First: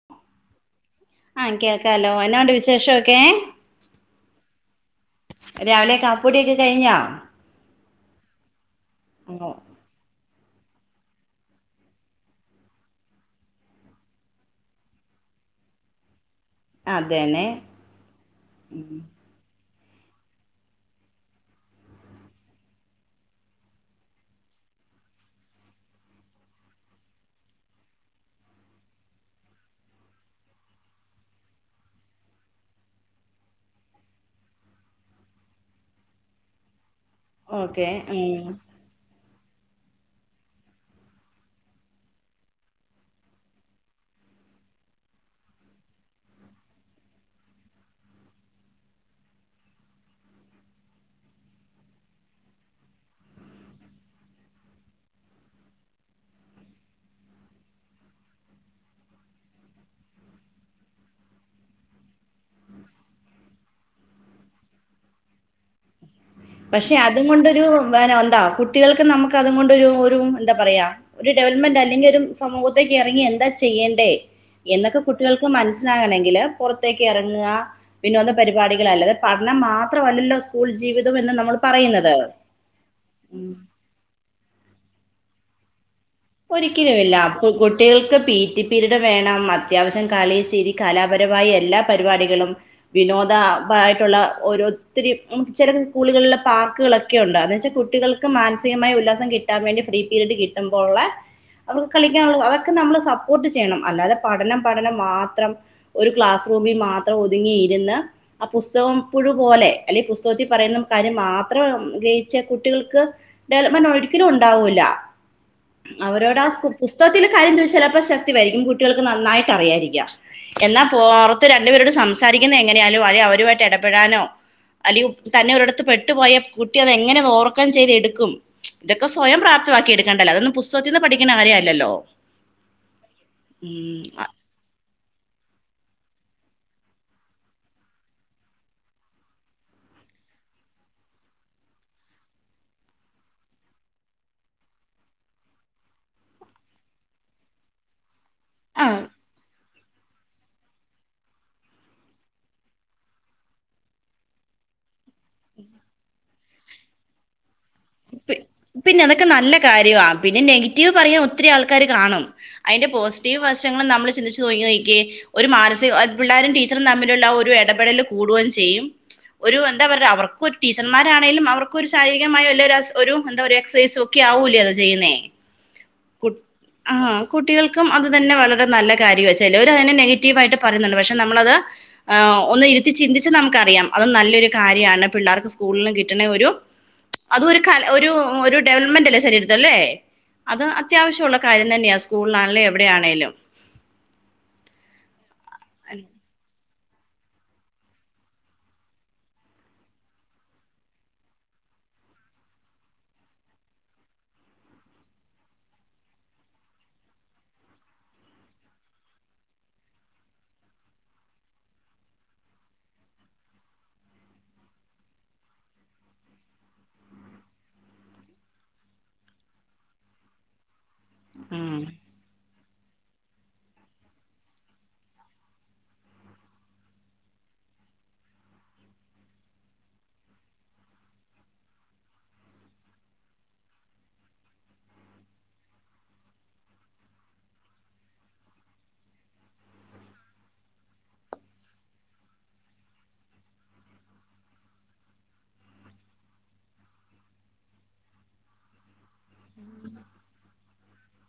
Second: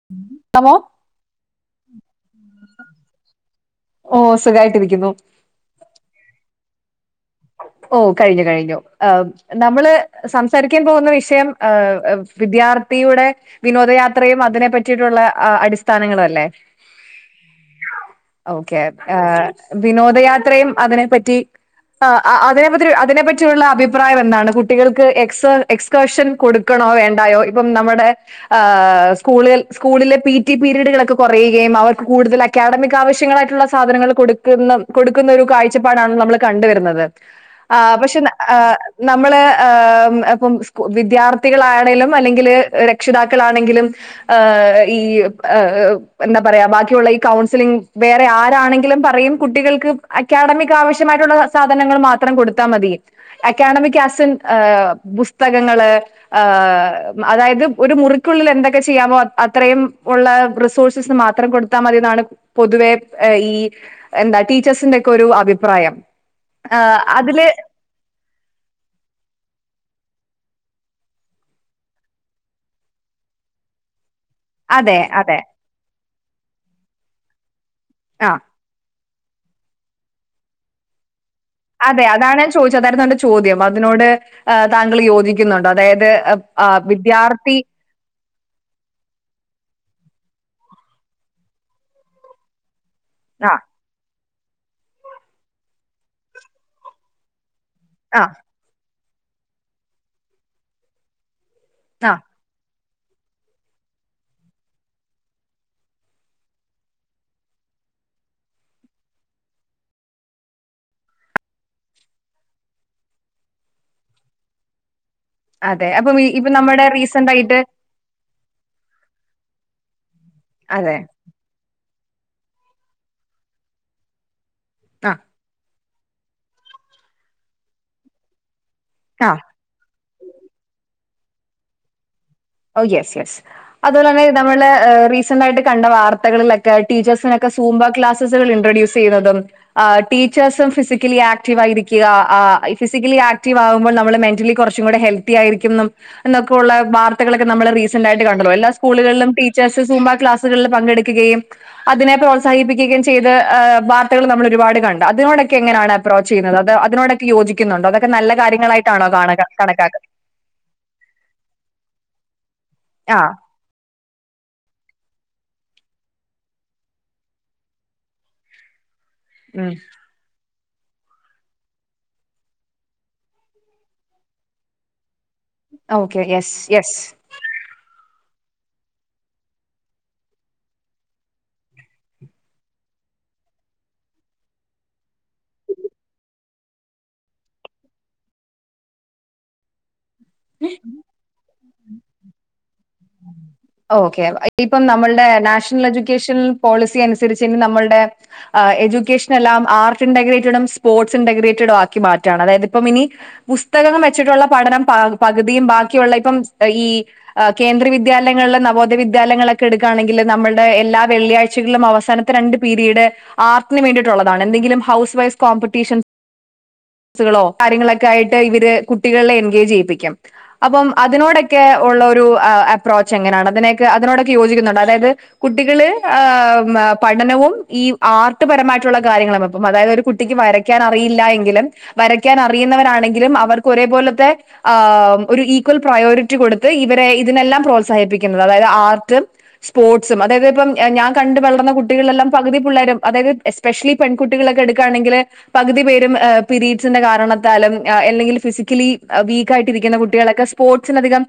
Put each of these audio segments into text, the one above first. [unintelligible] An കേക്കാല്ലോ എന്നാണ്ട് വിശേഷോക്കെ ഓ സുഖായിട്ടിരിക്കുന്നു രാവിലെ കാപ്പൂടിയൊക്കെ കഴിഞ്ഞോ ഓഹ് കഴിഞ്ഞു കഴിഞ്ഞു എഹ് ഓ നമ്മള് സംസാരിക്കാൻ പോകുന്ന വിഷയം എഹ് വിദ്യാർത്ഥിയുടെ വിനോദയാത്രയും അതിനെ പറ്റിയിട്ടുള്ള അടിസ്ഥാനങ്ങളും അല്ലെ അതന്നെ ഓക്കെ ഉം ഏഹ് വിനോദയാത്രയും അതിനെ പറ്റി എഹ് ആഹ് അതിനെ പത്രി അതിനെ പറ്റിയുള്ള അഭിപ്രായം എന്താണ് കുട്ടികൾക്ക് എക്സ് എസ് ക്കേഷൻ കൊടുക്കണോ വേണ്ടായോ ഇപ്പം നമ്മുടെ ഏഹ് സ്കൂളിൽ സ്കൂളിലെ പി ടി പീരീഡുകളൊക്കെ കുറയുകയും അവർക്ക് കൂടുതല, ക്കാഡമിക് ആവശ്യങ്ങളായിട്ടുള്ള സാധനങ്ങൾ കൊടുക്കുന്ന കൊടുക്കുന്ന ഒരു കാഴ്ചപ്പാടാണ് നമ്മൾ കണ്ടുവ രുന്നത് ഓക്കെ ആഹ് പക്ഷെ ഉം ഏഹ് നമ്മള് ഏഹ് ഉം എപ്പം വിദ്യാർത്ഥികളാണെലും അല്ലെങ്കില് രക്ഷിതാക്കളാണെങ്കിലും ഏഹ് ഈ എഹ് എന്താ പറയാ ബാക്കിയുള്ള ഈ കൗൺസിലിംഗ് വേറെ ആരാണെങ്കിലും പറയും കുട്ടികൾക്ക് അക്കാഡമിക്ക് ആവശ്യമായിട്ടുള്ള സാധനങ്ങൾ മാത്രം കൊടുത്താ മതി അക്കാഡമിക് അസിൻ ഏഹ് പുസ്തകങ്ങള് ഏഹ് അതായത് ഒരു മുറിക്കുള്ളിൽ എന്തൊക്കെ ചെയ്യാവോ അത്രയും ഉള്ള റിസോഴ്സിസ് മാ ത്രം കൊടുത്താ മതി ന്നാണ് പൊതുവെ ഈ എന്താ ടീച്ചേഴ്സിന്റെ ഒക്കെ ഒരു അഭിപ്രായം ആ പക്ഷെ അത് അതില് ങൊണ്ടൊരു വന എന്താ കുട്ടികൾക്ക് നമുക്ക് അതൊങൊണ്ടൊരു ഒരു ന്താ പറയാ ഒരു ഡെവലപ്മെന്റ് അല്ലെങ്കി ഒരു സമൂഹത്തേക്ക് ഇറങ്ങി എന്താ ചെയ്യേണ്ടേ എന്നൊക്കെ അതെ അതെ കുട്ടികൾക്ക് മനസ്സിലാകണമെങ്കില് പുറത്തേക്ക് ഇറങ്ങ വിനോദ ആ പരിപാടികളാല് പറഞ്ഞാ മാത്രവല്ലല്ലോ സ്കൂൾ ജീവിതം എന്ന് നമ്മൾ അതെ പറയുന്നത് അതാണൻ ചോയ്ച്ച അതായിരുന്നന്റെ ഉം ചോദ്യം അതിനോട് ഏഹ് താങ്കൾ യോജിക്കുന്നുണ്ടോ അതായത് അ ആഹ് വിദ്യാർത്ഥി ട്ടികൾക്ക് പി ടി പിരീട് വേണം അത്യാവശ്യം കളി ചിരി കലാപരമായ എല്ലാ പരിപാടികളും ആ വിനോദാബായിട്ടുള്ള ഓരോ ത്തിരി ഉം ചെലത് സ്കൂൾകളില് പാർക്കുകളൊക്കെ ഉണ്ടന്ന് വെച്ചാ ആ കുട്ടികൾക്ക് മാൻസ് സികമായ ഉല്ലാസം കിട്ടാൻ വേണ്ടി ഫ്രീപിരീഡ് കിട്ടുമ്പോൾള്ള അവർക്ക് ആ കളിക്കാനുള്ളത് അതൊക്കെ നമ്മള് സപ്പോർട്ട് ചെയ്യണം അല്ലാതെ പഠനം പഠനം മാത്രം ഒരു ക്ലാസ് റൂമിൽ മാത്രം ഒതുങ്ങിയിരുന്ന് ആ പുസ്തകം പുഴുപോലെ അല്ലെ പുസ്തകത്തി പറയുന്ന കാര്യം മാത്രം ഗഹിച്ച കുട്ടികൾക്ക് ഡെവലപ്മെന്റ് ഒരിക്കലും ഉണ്ടാവൂല്ല അതെ അപ്പം ഈ അവരോട് ആ ഇപ്പം നമ്മുടെ പുസ്തകത്തിന്റെ റീസെന്റ് കാര്യം ആയിട്ട് ചോദിച്ചലേപൊ ച ത്തി വര്കിം കുട്ടികൾക്ക് നന്നായിട്ട് അറിയാരിക്കാം എന്നാ അതെ പോവാറോ ത് രണ്ടുപേരോട് സംസാരിക്കുന്ന എങ്ങനെയാലും അവരുമായിട്ട് ഇടപെടാനോ അലിയൂ ആ തന്നെ ഒരിടത്ത് പെട്ടുപോയ കുട്ടി അത് എങ്ങനെ ഓർക്കം ചെയ്ത എടുക്കും ഇതൊക്കെ ആ സ്വയം പ്രാപ്തമാക്കി എടുക്കണ്ടല്ലോ അതൊന്ന് പുസ്തകത്തിന്ന് പഠിക്ണ കാര്യല്ലല്ലോ ഓ, യസ്, യസ് അതോലെ ന്നെ മ്മള് എഹ് റീസന്റയിട്ട് കണ്ട വാർത്തകളിലെക്കെ ടീച്ചേഴ്സിനൊക്കെ സൂംമ്പോ ക്ലാസസൾ ഇൻട്രഡ്യൂസെയ്തതും ആഹ് ടീച്ചേഴ്സും ഫിസിക്കലി ആക്റ്റീവ് ആയിരിക്കുക ഫിസിക്കലി ആക്റ്റീവ് ആകുമ്പോൾ നമ്മള് മെന്റലി കുറ ചൂടെ ഹെൽത്തി ആയിരിക്കും ന്നൊക്കെള്ള വർത്തകളൊക്കെ നമ്മളീ റീസന്റായിട്ട് കണ്ടല്ലോ എല്ലാ ആ സ്കൂളുകളിലും ട്ടീ ച്ചേയ്സ് സൂുമ്പാ ക്ലാസുകളിൽ പങ്കെടുക്കുകയും അതിനെ പ്രോത്സാഹിപ്പിക്കുകയും ചെയ്ത് എഹ് വാർത്തകൾ നമ്മൾ ഒരുപാട് കണ്ട അതിനോടൊക്കെ എങ്ങനെയാണ് അ പ്പ്രോചെയ്യുന്നത് അതെ അതിനോടൊക്ക യോജിക്കുന്നുണ്ടൊ അതൊക്കെ നല്ല കാര്യം പിന്നെ അതൊക്കെ നല്ല കാര്യവാ പിന്നെ നെഗറ്റീവ് പറയാൻ ഒത്തിരി ആൾക്കാാര് കാണും അയിന്റെ ആ പോസിറ്റീവ് വശങ്ങള് നമ്മൾ ചിന്തിച്ചു നോകി നോക്കി ഒരു മാനസിക പിള്ളോരും ടീച്ചറും തമ്മിലുള്ള ഒരു എടപെടല് കൂടുകയും ചെയ്യും ഒരു ഉം എന്താ പർഞ അവർക്കൊരു ടീച്ചർമാരാണെലും അവർക്കൊരു ശാരീരികമായല്ലരുസ് ഒരു എന്താരു എക്സസൈസൊക്കെ ആവൂലേ അത് ചെയ്യുന്നേ ഓക്കെ കു യെസ് യെസ് ആഹ് കുട്ടികൾക്കും അത് തന്നെ വളരെ നല്ലകാര്യ ചെലൊര അയിനെ നെഗറ്റീവായിട്ട് പറയുന്നുണ്ട് പക്ഷെ നമ്മളത് ആഹ് ഒന്നിരുത്തി ചിന്തിച്ച് നമുക്കറിയാം അത് നല്ലൊരു കാര്യാണ് പിള്ളേർക്ക് സ്കൂള്ന്ന് കിട്ടണൊരു അതൊരു കല ഒരു ഒരു ഡെവലപ്മെന്റ്ല്ലേ ശരീരത്ത്ല്ലേ അത് അത്യാവശ്യവുള്ള കാര്യം തന്നെയാ സ്കൂളിലാണേലും എവിടെയാണേലും. ഓക്കേ ഇപ്പം നമ്മളുടെ നാഷണൽ എഡ്യൂക്കേഷൻ പോളിസി അനുസരിച്ച് ഇനി നമ്മളുടെ ആഹ് എ്യൂക്കേഷനെല്ലാംആർട്ട് ഇന്റഗ്രേറ്റഡും സ്പോർട്സ് ഇന്റഗ്രേറ്റഡും ആക്കി മാറ്റാണ് അതായത് ഇപ്പം ഇനി പുസ്തകം വെച്ചിട്ടുള്ള പഠനം പ പകുതിയും ബാക്കിയുള്ളപ്പം ഈ കേന്ദ്രിവിദ്യാലയം ങ്ങള്നവോദയ വിദ്യാലയങ്ങളൊക്കെ എടുക്കുകയാണെങ്കില് നമ്മുടെ എല്ലാ വെള്ളിയാഴ്ചകള് അവസാനത്തെ രണ്ട് പീരീഡ് ആർട്ടിന് വേണ്ടിയിട്ടുള്ളതാണ് എന്തങ്കിലും ഹൗസ് വൈസ് കോമ്പറ്റീഷൻ സ്ക്ളോകാര്യങ്ങളൊക്കായിട്ട് ഇവര് കുട്ടികളെ എൻഗേജെയ്യിപ്പിക്കും. അപ്പം ഉം അതിനോടൊക്കെള്ളൊരു എങ്ങനാണ് അതിനൊക്കെ അതിനോടൊക്കെ യോജിക്കുന്നുണ്ട് അതായത് കുട്ടികള് ഏഹ് പഠനവും ഈ ആർട്ട് പരമായിട്ടുള്ള കാര്യങ്ങളും അപ്പം അതായതൊരു കുട്ടിക്ക് വര വരയ്ക്കാൻ അറിയില്ല എങ്കിലും വരയ്ക്കാൻ അറിയുന്നവരാണെങ്കിലും അവർക്ക് ഒരേ പോലത്തെ ആഹ് ഒരു ഈക്വൽ പ്രയോറിറ്റി കൊടുത്ത് ഇവരെ ഇതിനെല്ലാം പ്രോത്സാഹിപ്പിക്കുന്നത് അതായത് ആർട്ട് സ്പോർട്സും അതായത് ഇപ്പം ഞാൻ കണ്ട് വളർന്ന കുട്ടികളെല്ലാം പകുതി പിള്ളേരും അതായത് എസ് സ്പെഷലി പെൺകുട്ടികളൊക്കെ എട്ക്കാണെങ്കില് പകുതി പേരും ഏഹ് പിരീഡ്സിന്റെ കാരണത്താലും അല്ലെങ്കി ഫിസിക്കലി വീക്കായിട്ടിരിക്കുന്ന കുട്ടികളൊക്കെ സ്പോർട്സിനധികം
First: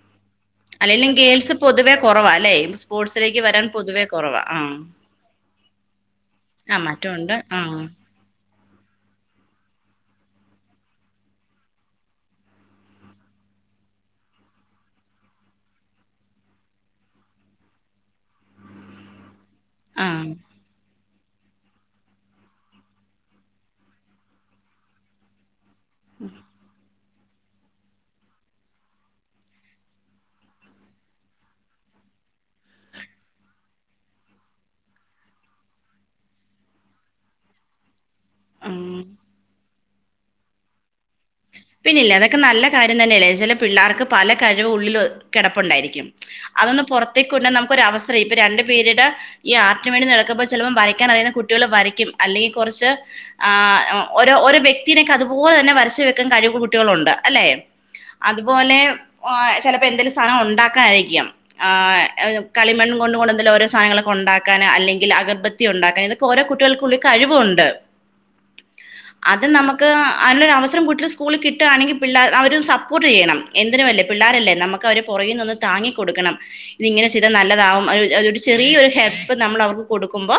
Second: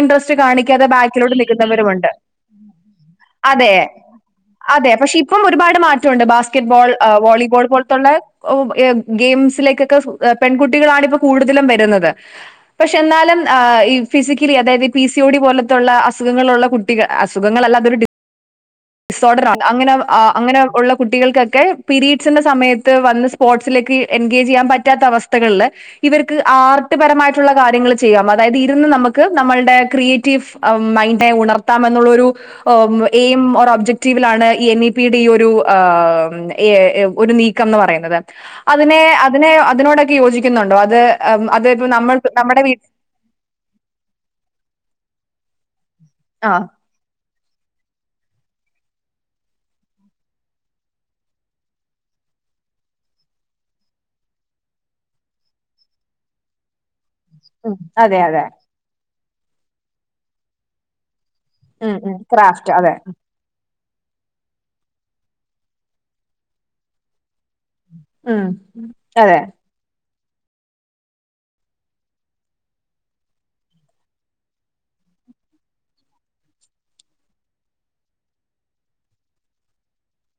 ഇൻട്രസ്റ്റ് കാണിക്ക ക്കാതെ അല്ലേലും ബാക്കിലോട്ട് ഗേൾസ് പൊതുവേ നികുന്നവരുമുണ്ട് കൊറവാ അല്ലേ സ്പോർട്സിലേക്ക് വരാൻ അതേ പൊതുവേ കൊറവാ ആഹ് അതേ പക്ഷെ ഇപ്പം ഒരുപാട് മാറ്റൊണ്ട് ആഹ് ബാസ്ക്കറ്റ്ബോൾ മാറ്റമുണ്ട് വോളിബോൾ ആഹ് പോലത്തുള്ള എം ഗെയിംസിലേക്കൊക്കെ പെൺകുട്ടികളാണ് ഇപ്പോ കൂടുതലും വരുന്നത്. പക്ഷെ എന്നാലും ഈ ഫിസിക്കലി അതായത് പി സി ഒ ഡി പോലെ തുള്ള അസുഖങ്ങളുള്ള കുട്ടികൾ അസുഖങ്ങളല്ല അതൊരു ഡി സോർഡറാ അങ്ങനെ ആഹ് അങ്ങനെ ഉള്ള കുട്ടികൾക്കൊക്കെ പീരീഡ്സിന്റെ സമയത്ത് സ്പോർട്സിലേക്ക് എൻഗേജ് ചെയ്യാൻ പറ്റാത്ത അവസ്ഥകള് ഇവർക്ക് ആർട്ട്പരമായി ട്ടുള്ള കാര്യങ്ങൾ ചെയ്യാംഅതായത് ഇരുന്ന് നമുക്ക് നമ്മളുടെ ക്രിയേറ്റീവ് മൈൻഡെ ഉണർത്താ എന്നുള്ളരു ഓം [unintelligible] ഒറ ഒബ്ജക്ടീവിലാണ് ഈ എൻ ഇ പി യുടെ ഈ ഒരു ഏഹ് നീക്കംഎന്ന് പറയുന്നത് അതിന് ഉം അതിനെ അതിനോടൊക്കെ യോജിക്കുന്നുണ്ടോ അത് അത് ഇപ്പോ നമ്മൾ പിന്നല്ലേ അതൊക്കെ നമ്മുടെ നല്ല വീ കാര്യം തന്നെയല്ലേ ചില പിള്ളേർക്ക് പല കഴിവ് ഉള്ളിൽ കെടപ്പുണ്ടായിരിക്കും ആഹ് അതൊന്ന് പൊറ ത്തികൊണ്ട് നമുക്കൊരവസരം ഇപ്പോൾ രണ്ട് പിരീട് ഈ ആർട്ടിവേണ്ടിക്ക് ചെലപ്പോ വരക്കനറിയുന്ന കുട്ടികൾ വരയ്ക്കും അല്ലെങ്കിൽ കൊറച്ച് ആഹ് ഓരോ ഒരു വ്യക്തിയേക്കെ അതുപോലെ തന്നെ വരച്ചുവെ ക് കഴിവ് കുട്ടികളുണ്ട് അല്ലെ ഉം അതെ അതെ അതുപോലെ ഓഹ് ചെലപ്പോ എന്തേലും സാധനം ഉണ്ടാക്കാനായിരിക്കാം ഉം ഉം ആഹ് ക്രാഫ്റ്റ് കളിമൺ അതെ കൊണ്ടണ്ട് അതില്ഓരോസാധനങ്ങളക്കെ ഒണ്ടാക്കാനാ അല്ലെങ്കി അഗർബത്തിയ ഉണ്ടാക്കൻ ഇതൊക്കെ ഓരോ കുട്ടികൾക്കുള്ളള്ള കഴിവുണ്ട് ഉം അതെ അത് നമുക്ക് അയിനൊരു അവസരം കൂ സ്കൂള്കിട്ടുകയാണെങ്കിപിള്ളേ അവരെ സപ്പോർട്ടെയ്യണം എന്തിനും ല്ലേപിള്ളോരല്ലേ നമുക്ക് അവരെ പൊറകെനിന്ന് താങ്ങി കൊടുക്കണം ഇതിങ്ങനെ ചെയ്താൽ നല്ലതാവും ഒരു ചെറിയരു ഹെൽപ്പ് നമ്മള് അവർക്ക് കൊടുക്കുമ്പോ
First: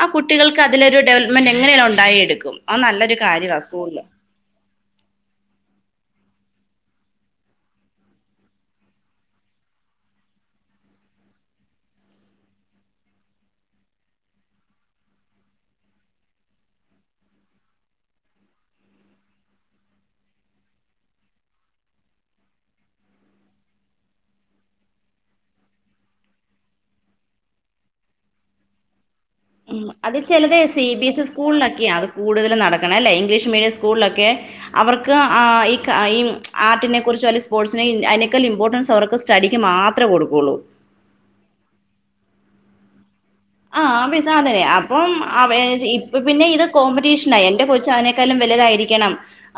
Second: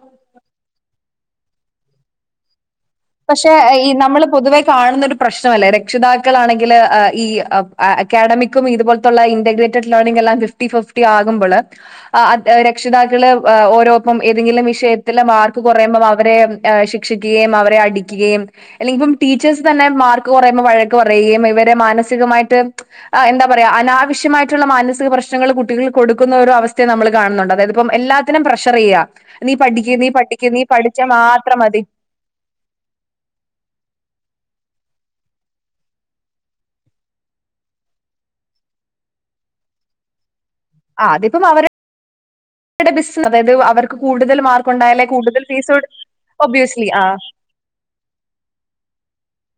ആ കുട്ടികൾക്ക് അതിലൊരു ഡെവലപ്മെന്റ് എങ്ങനെ ഉണ്ടായെടുക്കും നല്ലൊരു പക്ഷെ കാര്യമാണ് ഈ സ്കൂളിൽ നമ്മള് പൊതുവെ കാണുന്നൊ ഒരു പ്രശ്നമല്ലേ രക്ഷിതാക്കളാണെങ്കിൽ ഈ അക്കാഡമിക് ഇതുപലത്തുള്ള ഇന്റഗ്രേറ്റഡ് ലേണിംഗ എല്ലാം ഫിഫറ്റി ഫിഫറ്റി ആകുമ്പോള് ആ രക്ഷിതാക്കള് ഓരോപ്പം ഏതെങ്കിലും വിഷയത്തില മാർക്ക് കുറയുമ്പം അവരെ ശിക്ഷിക്കുകയും അവരെ അ അടിക്കുകയും ടീച്ചേഴ്സ് തന്നെ മാർക്ക് കുറയുമ്പോ വഴക്ക് പറയുകയും ഇവരെ മാനസികമായിട്ട് ആഹ് എന്താ പറയാ അനാവശ്യമായിട്ടുള്ള അനാവശ്യമായ മാനസിക പ്രശ്നങ്ങൾ കുട്ടികൾ കൊടുക്കുന്ന ഒരു അവസ്ഥയെ നമ്മൾ കാണുന്നുണ്ട് അതായത് ഇപ്പൊ എല്ലാ എല്ലാത്തിനും പ്രഷർ ചെയ്യ നീ പഠിക്ക നീ അത് പഠിക്ക നീ പഠിച്ചാ മാത്രം മതി കൂടുതലും നടക്കണം അല്ലേ ഇംഗ്ലീഷ് മീഡിയം സ്കൂളിലൊക്കെ അവർക്ക് ആഹ് ഈ ക ആഹ് ഈ ആർട്ടിനെ കുറിച്ചും അല്ലെ സ്പോർട്സിനെ അയിനെക്കാൽ ഇമ്പോർട്ടൻസ് അവർക്ക് സ് സ്റ്റഡിക്ക് മാത്ര കൊടുക്കുള്ളൂ. ആഹ് അതിപ്പം അവരെ [unintelligible] ബിസ്ന അതായത് ആ അവർക്ക് പിസ കൂടുതൽ അതന്നെ മാർക്ക് ഉണ്ടായാലേ അപ്പം കൂടുതൽ ഫീസ് കൊട് ഒബവിയസ്ലി ആഹ് പക്ഷേ അതിനേക്കാലും വലുതായിരിക്കണം,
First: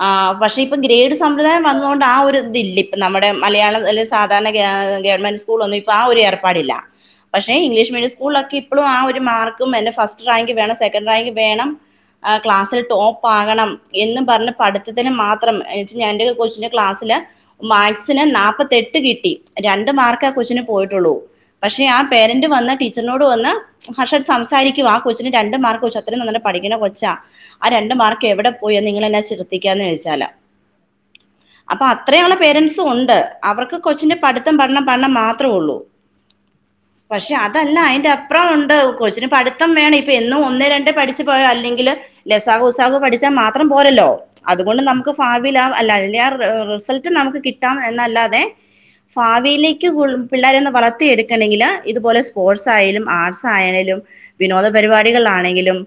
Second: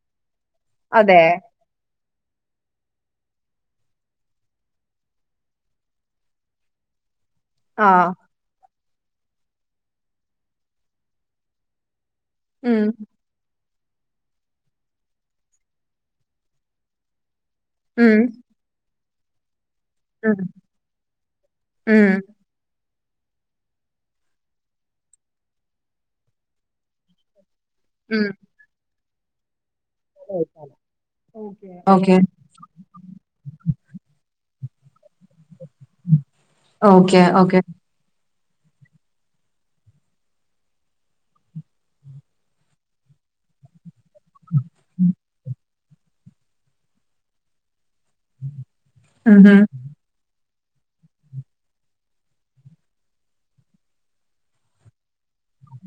ആഹ് പക്ഷേ ഇപ്പ ഗ്രേഡ് അതെ സമ്പ്രദായം വന്നോണ്ട് ആ ഒരു ഇത് ഇല്ല ഇപ്പ നമ്മുടെ മലയാളം അല് സാധാരണ ഗ ഗവൺമെന്റ് സ്കൂളൊന്നും ഇപ്പ ആ ഒരു ഏർപ്പാടില്ല. പക്ഷേ ആ ഇംഗ്ലീഷ് മീഡിയം സ്കൂളിലൊക്കെ ഇപ്പളും ആ ഒരു മാർക്കും എന്റെ ഫസ്റ്റ് റാങ്ക് വേണം സെക്കൻഡറ് റാങ്ക് വേണം ആ ക്ലാസ്സിൽ ഉം ടോ പ്പാകണം എന്നും പറഞ്ഞ് പഠിത്തത്തിന് മാത്രം എച് ഞാ എന്റെ ഒക്കെ കൊച്ചിന്റെ ക്ലാസ്സില് മാത് ഉം സിന് നാപത്തെട്ട് കിട്ടി, രണ്ട് മാർക്ക് ആ ഉം കൊച്ചിന് പോയിട്ടുള്ളൂ, പക്ഷേ ആ ഉം പേര ന്റ് വന്ന് ടീച്ചറിനോട് വന്ന് [unintelligible] സംസാരിക്കുവ ആ കൊച്ചിന് രണ്ട് മാർക്ക്, കൊച്ചു അത്രയും നല്ല പഠിക്കണ കൊച്ചാ, ആ രണ്ട് ഉം മാർക്ക് എവടെ പോയി നിങ്ങളെ എന്നാ [unintelligible] ഓക്കെ അപ്പ ഓക്കെ അത്രയൊള്ള പേരന്റ്സ് സും ഉണ്ട് അവർക്ക് കൊച്ചിന്റെ പഠിത്തം പഠനം പഠനം മാത്രോള്ളൂ. ഓക്കെ പക്ഷേ ഓക്കെ അതല്ല അയിന്റെ [unintelligible] ഒണ്ട് കൊച്ചിന് പഠിത്തം വേണം ഇപ്പ എന്നും ഒന്നേ രണ്ടേ പഠിച്ചു പോയോ അല്ലെങ്കില് ലസാഘു ഉസാഘു പഠിച്ചാ മാത്രം പോരല്ലോ. അതുകൊണ്ട് നമുക്ക് [unintelligible] അല്ല ഇനി ആ റ് എഹ് റിസൾട്ട് നമുക്ക് കിട്ടാം എന്നല്ലാത് തെ ഉം ഉം ഫാവിയിലേക്ക് പുള് പിള്ളേരെ ഇന്ന് വളർത്തി എടുക്കണങ്കില് ഇതുപോലെ സ്പോർട്സ് ആയാലും ആർട്സ് ആയണെലും വിനോദ പരിപാടികളാണെങ്കിലും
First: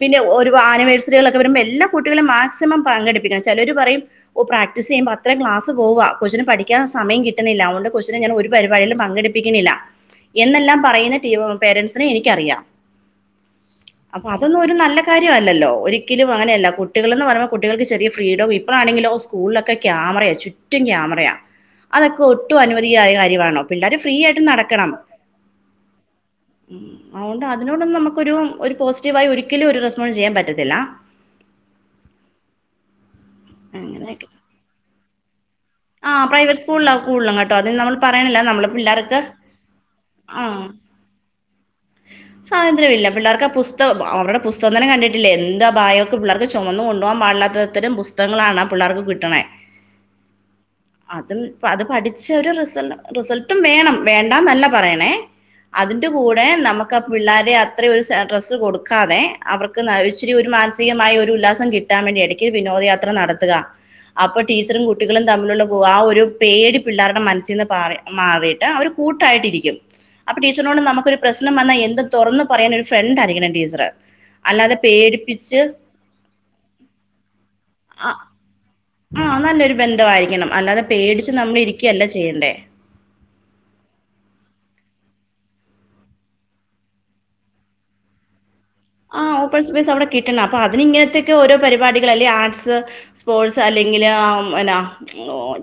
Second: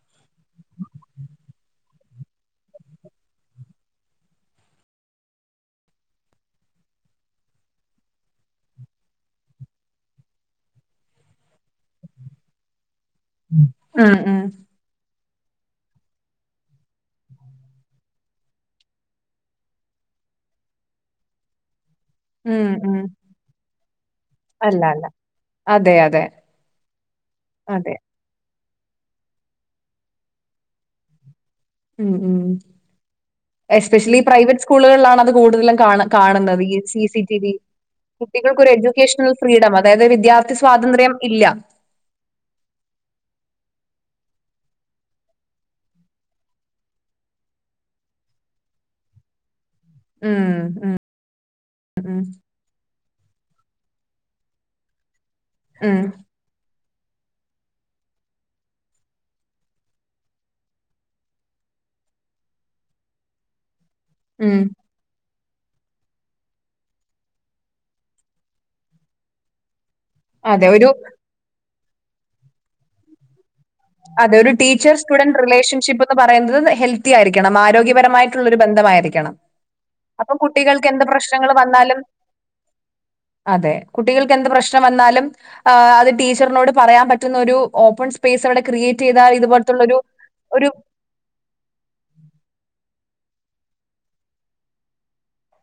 പിന്നെ ഒരു ആനിവേഴ്സറികളൊക്കെ വരുമ്പ എല്ലാ കുട്ടികളും മാക്സിമം പങ്കെടുപ്പിക്കണം, ചെലര് പറയും ഓ പ്രക്ടീസ് ചെയ്യുമ്പോ അത്ര ക്ലാസ് പോവാ കൊച്ചിന് പഠിക്കാൻ സമയം കിട്ടണില്ല, അത് കൊണ്ട് കൊച്ചിനെ ഞാൻ ഒരു പരിപാടിലും പങ്കെടുപ് പ്പിക്കണില്ല എന്നെല്ലാം പറയുന്ന [unintelligible] പേരെന്റ്സിനെ എനിക്കറിയാം, ഉം അപ്പം ഉം അതൊന്നും ഒരു നല്ല കാര്യല്ലല്ലോ ഒരിക്കലും അങ്ങനെയല്ല കുട്ടികള്ന്ന് പറയുമ്പോ കുട്ടികൾക്ക് ചെറിയ ഫ്രീഡം ഇപ്പളാണങ്കിലോ സ്കൂളിലൊക്കെ ക്യാമറയാ ചുറ്റ് റ്റും ക്യാമറയാ, അതൊക്കെ ഒട്ടും ഉം ഉം അനുമതിയായ കാര്യവാണോ പിള്ളേര് ഫ്രീ ആയിട്ട് അല്ല നടക്കണം. അല്ല അതെ അതെ. മ് അതുകൊണ്ട് അതെ അതിനോടൊന്നും നമുക്കൊരു ഒരു പോസിറ്റീവായി ഒരിക്കലും ഒരു റെസ്പോണ്ട്സ് ചെയ്യാൻ പറ്റത്തില്ല. മ് മ് എസ്പെഷ്യലി അങ്ങനെയൊക്കെ പ്രൈവറ്റ് സ്കൂളുകളിലാണത് കൂടുതലും കാണ് ആ പ്രൈവറ്റ് കാണുന്നത് ഈ സ്കൂളിലാണ് സി സി കൂടുതലും ടി വി കേട്ടോ അതിന് നമ്മൾ പറയണില്ല കുട്ടികൾക്ക് നമ്മൾ ഒരു പിള്ളേർക്ക് എഡ്യൂക്കേഷണൽ ഫ്രീഡം അതായത് ആ വിദ്യാർത്ഥി സ്വാതന്ത്ര്യം ഇല്ല സ്വാതന്ത്ര്യല്ല പിള്ളേർക്ക് ആ പുസ്ത അവരുടെ പുസ്തകം തന്നെ കണ്ടിട്ടില്ലേ എന്താ [unintelligible] ക്ക് പിള്ളാർക്ക് ചൊമന്ന് കൊണ്ടു പോകാൻ പാടില്ലാത്ത അത്തരം പുസ്തകങ്ങളാണ് ആ പിള്ളേർക്ക് കിട്ടണേ. മ് മ് അതും പ അത് പഠിച്ച് ഒരു റിസൽ റിസൾട്ടും വേണം വേണ്ടാന്നല്ല പറയണേ. ഉം അതിന്റെ കൂ ടെ നമുക്ക് ആ പിള്ളാരെ അത്ര ഒരു സ് ആ സ്ഡ്രസ്സ് കൊടുക്കാതെ അവർക്ക് ഇച്ചരി ഒരു മാനസികമായി ഒരു ഉല്ലാസം കിട് ട്ടാൻ വേണ്ടി എടക്ക് വിനോദയാത്ര നടത്തുക അപ്പ ഉം ടീച്ചറും കുട്ടികളും തമ്മിലുള്ള ആ ഒരു പേടി പിള്ളാരുടെ മനസ്സിന്ന് പാറി മാറിയിട്ട് അവര് കൂട്ടായിട്ടിരിക്കും. അപ്പം അതെ ടീച്ചർനോട് ഒരു നമുക്കൊരു പ്രശ്നം വന്നാ എന്ത് തൊറന്ന് പറയാൻ ഒരു ഫ്രണ്ട് ആയിരിക്കണം ടീച്ചറ്. അതെ ഒരു ടീച്ചർ സ്റ്റുഡന്റ് റിലേഷൻഷിപ്പ് ള് പറയുന്നത് ഹെൽത്തി ആയിരിക്കണം, ആരോഗ്യപരമായിട്ടുള്ള ഒരു ബന്ധമാ ആഹ് നല്ലൊരു ബന്ധം ആയിരിക്കണം, അല്ലാതെ പേടിച്ച് പ്രശ്നങ്ങൾ നമ്മൾ വന്നാലും ഇരിക്കല്ല ചെയ്യേണ്ടേ. അതെ കുട്ടികൾക്ക് എന്ത് പ്രശ്നം വന്നാലും ആഹ് അത് ടീച്ചറിനോട് പറയാൻ പറ്റുന്ന ഒരു ഓപ്പൺ സ്പേസവിടെ ക്രിയേ ആഹ് ഓപ്പൺ സ്പേസ് അവിടെ കിട്ടണം, അപ്പ അതിന് ഇങ്ങനത്തൊക്കെ ഓരോ പരിപാടികൾ അല്ലേ ആർട്സ്, സ്പോർട്സ് അല്ലെങ്കില് ആം എന്നാ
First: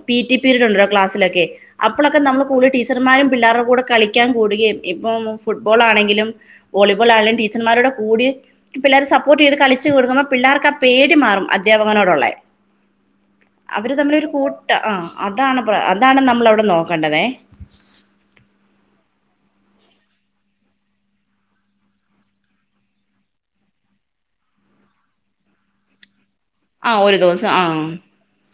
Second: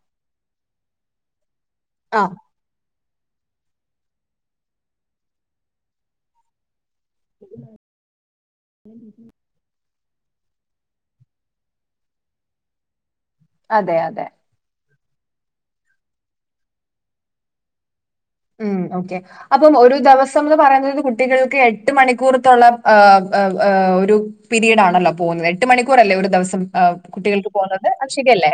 പി ടി പിരീഡ് ഉണ്ടല്ലോ ക്ലാസ്സിലൊക്കെ അപ്പളൊക്കെ ആ നമ്മൾ കൂളിൽ ടീച്ചർമാരും പിള്ളാരുടെ കൂടെ കളിക്കാൻ കൂടുകയും ഇപ്പം ഫുട്ബോൾ ആണെങ്കിലും വോളിബോൾ [unintelligible] ടീച്ചർമാരോടെ കൂടി പിള്ളേരെ സപ്പോർട്ട് ചെയ്ത് കളിച്ചു കൊടുക്കുമ്പോ പിള്ളേർക്ക് ആ പേടി മാറും, അധ്യാപകനോടൊള്ളെ. അവര് അതെ അതെ തമ്മിലരു കൂട്ട ആ അതാണ് അതാണ് നമ്മൾ അവിടെ നോക്കേണ്ടത് ഉം ഓക്കെ അപ്പം ഒരു ദിവസം എന്ന് പറയുന്നത് കുട്ടികൾക്ക് എട്ട് മണിക്കൂർത്തുള്ള് ഒരു പിരീഡ് ആണല്ലോ പോകുന്നത് എട്ട് മണിക്കൂർ അല്ലേ ഒരു ദിവസം ആ ഒരു ദിവസം കുട്ടികൾക്ക് ആ പോകുന്നത് അത് ശരില്ലേ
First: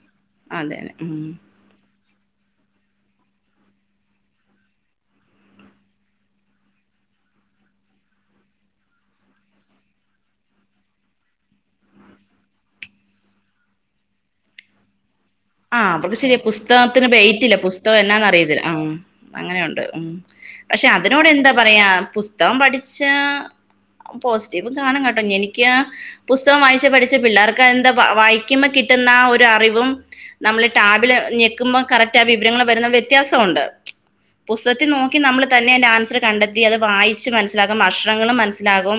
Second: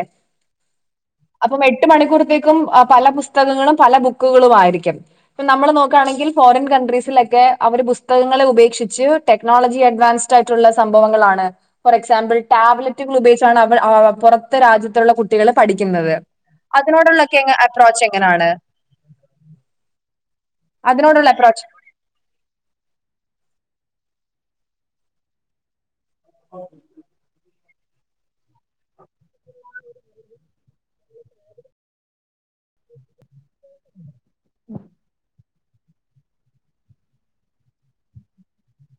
അതെ അതെ ഉം അപ്പ എട്ട് മണിക്കൂർത്തേക്കും പല പുസ്തകങ്ങളും പല ബുക്കുകളും ആയിരിക്കും ഇപ്പം നമ്മൾ നോക്കുകയാണെങ്കിൽ ഫോറിൻ കൺട്രീസിലൊക്കെ അവര് പുസ്തകങ്ങളെ ഉപേക്ഷിച്ച് ടെക്നോളജി അഡ്വാൻസ് ആയിട്ടുള്ള സംഭവങ്ങളാണ് ഫോർ എക്സാമ്പിൾ ടാബ്ലറ്റുകൾ ഉപയോഗിച്ചാണ് അവ പുറത്തെ രാജ്യത്തുള്ള കുട്ട ആഹ് അവക്ക് ശരി പുസ്തകത്തിന് വെയിറ്റില്ല പുസ്തകം അപ്രോച്ച് എന്നാന്ന് എങ്ങനെയാണ് അറിയല്ല ആ അങ്ങനെയുണ്ട് ഉം പക്ഷെ അതിനോട് അതിനോടുള്ള എന്താ അപ്രോച്ച് പറയാ പുസ് മത്തം പഠിച്ച പോസിറ്റീവ് കാണും കേട്ടോ എനിക്ക് പുസ്തകം വായിച്ച് പഠിച്ച പിള്ളേർക്ക് എന്താ വായിക്കുമ്പോ കിട്ടുന്ന ആ ഒരു അറിവും നമ്മള് ടാബില് ഞക്കുമ്പോൾ കറക്റ്റ് ആ വിവരങ്ങൾ വരുന്നത് വ്യത്യാസം ഉണ്ട് പുസ്തകത്തിൽ നോക്കി നമ്മള് തന്നെ എന്റെ ആൻസർ കണ്ടെത്തി അത് വായിച്ച് മനസ്സിലാക്കും അക്ഷരങ്ങളും മനസ്സിലാകും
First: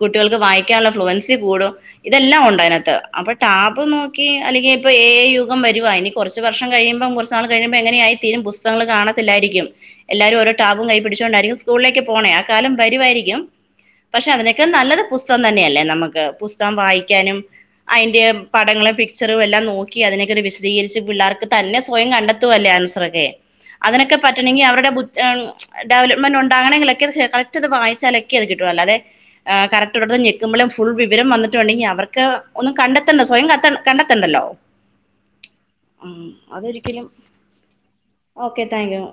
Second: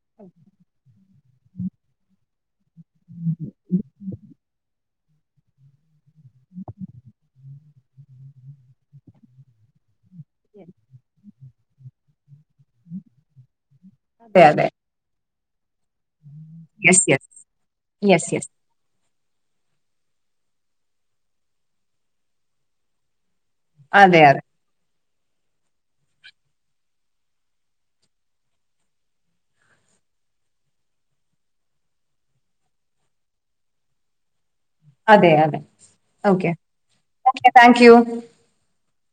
കുട്ടികൾക്ക് വായിക്ക ഫ്ലുവൻസി കൂടും ഇതെല്ലാം ഉണ്ട് അതിനകത്ത് അപ്പൊ ടാപ്പ് നോക്കി അല്ലെങ്കിൽ ഇ എ യു മുഖം വരുവാ ഇനി കുറച്ച് വർഷം കഴിയുമ്പം കുറച് നാൾ കഴിയുമ്പോ എങ്ങനെയ ആയി തീരും പുസ്തകങ്ങള് കാണല്ലായിരിക്കും എല്ലാരും ഓരോ ടാപും കൈ പിടിച്ചുക കൊണ്ടായിരിക്കും സ്കൂളിലേക്ക് പോണേ ആ കാലം വരുായിരിക്കും പക്ഷെ അതെ അതിനൊക്കെ അതെ നല്ലത് പുസ്തകം തന്നെയല്ലേ നമുക്ക് പുസ്തകം യെസ് യെസ് വായിക്കാനും അതിന്റെ യെസ് യെസ് പടങ്ങളും പിക്ചറും എല്ലാം നോക്കി അതിനെ വിശദീകരിച്ച് പിള്ളേർക്ക് തന്നെ സ്വയം കണ്ടെത്തുവല്ലേ ആൻസർൊക്കെ അതിനൊക്കെ അതെ അതെ പറ്റണെങ്കിൽ അവരുടെ ഡെവല്മെന്റ് ഉണ്ട് അങ്ങനെങ്കിലൊക്കെ കറക്റ്റ് അത് വായിച്ചാലൊക്കെ അത് കിട്ടുവല്ലോ അതെ ് കറക്ട് ഇടത്ത്ന്ന് െക്കുമ്പോേും ഫുൾ വിവരം വന്നിട്ടുണ്ടെങ്കിൽ അവർക്ക് ഒന്നും കണ്ടെത്തണ്ട സ്വയം ക കണ്ടെത്തണ്ടല്ലോ അതെ അതെ ഉം ഓക്കെ അതൊരിക്കലും thank you okay thank you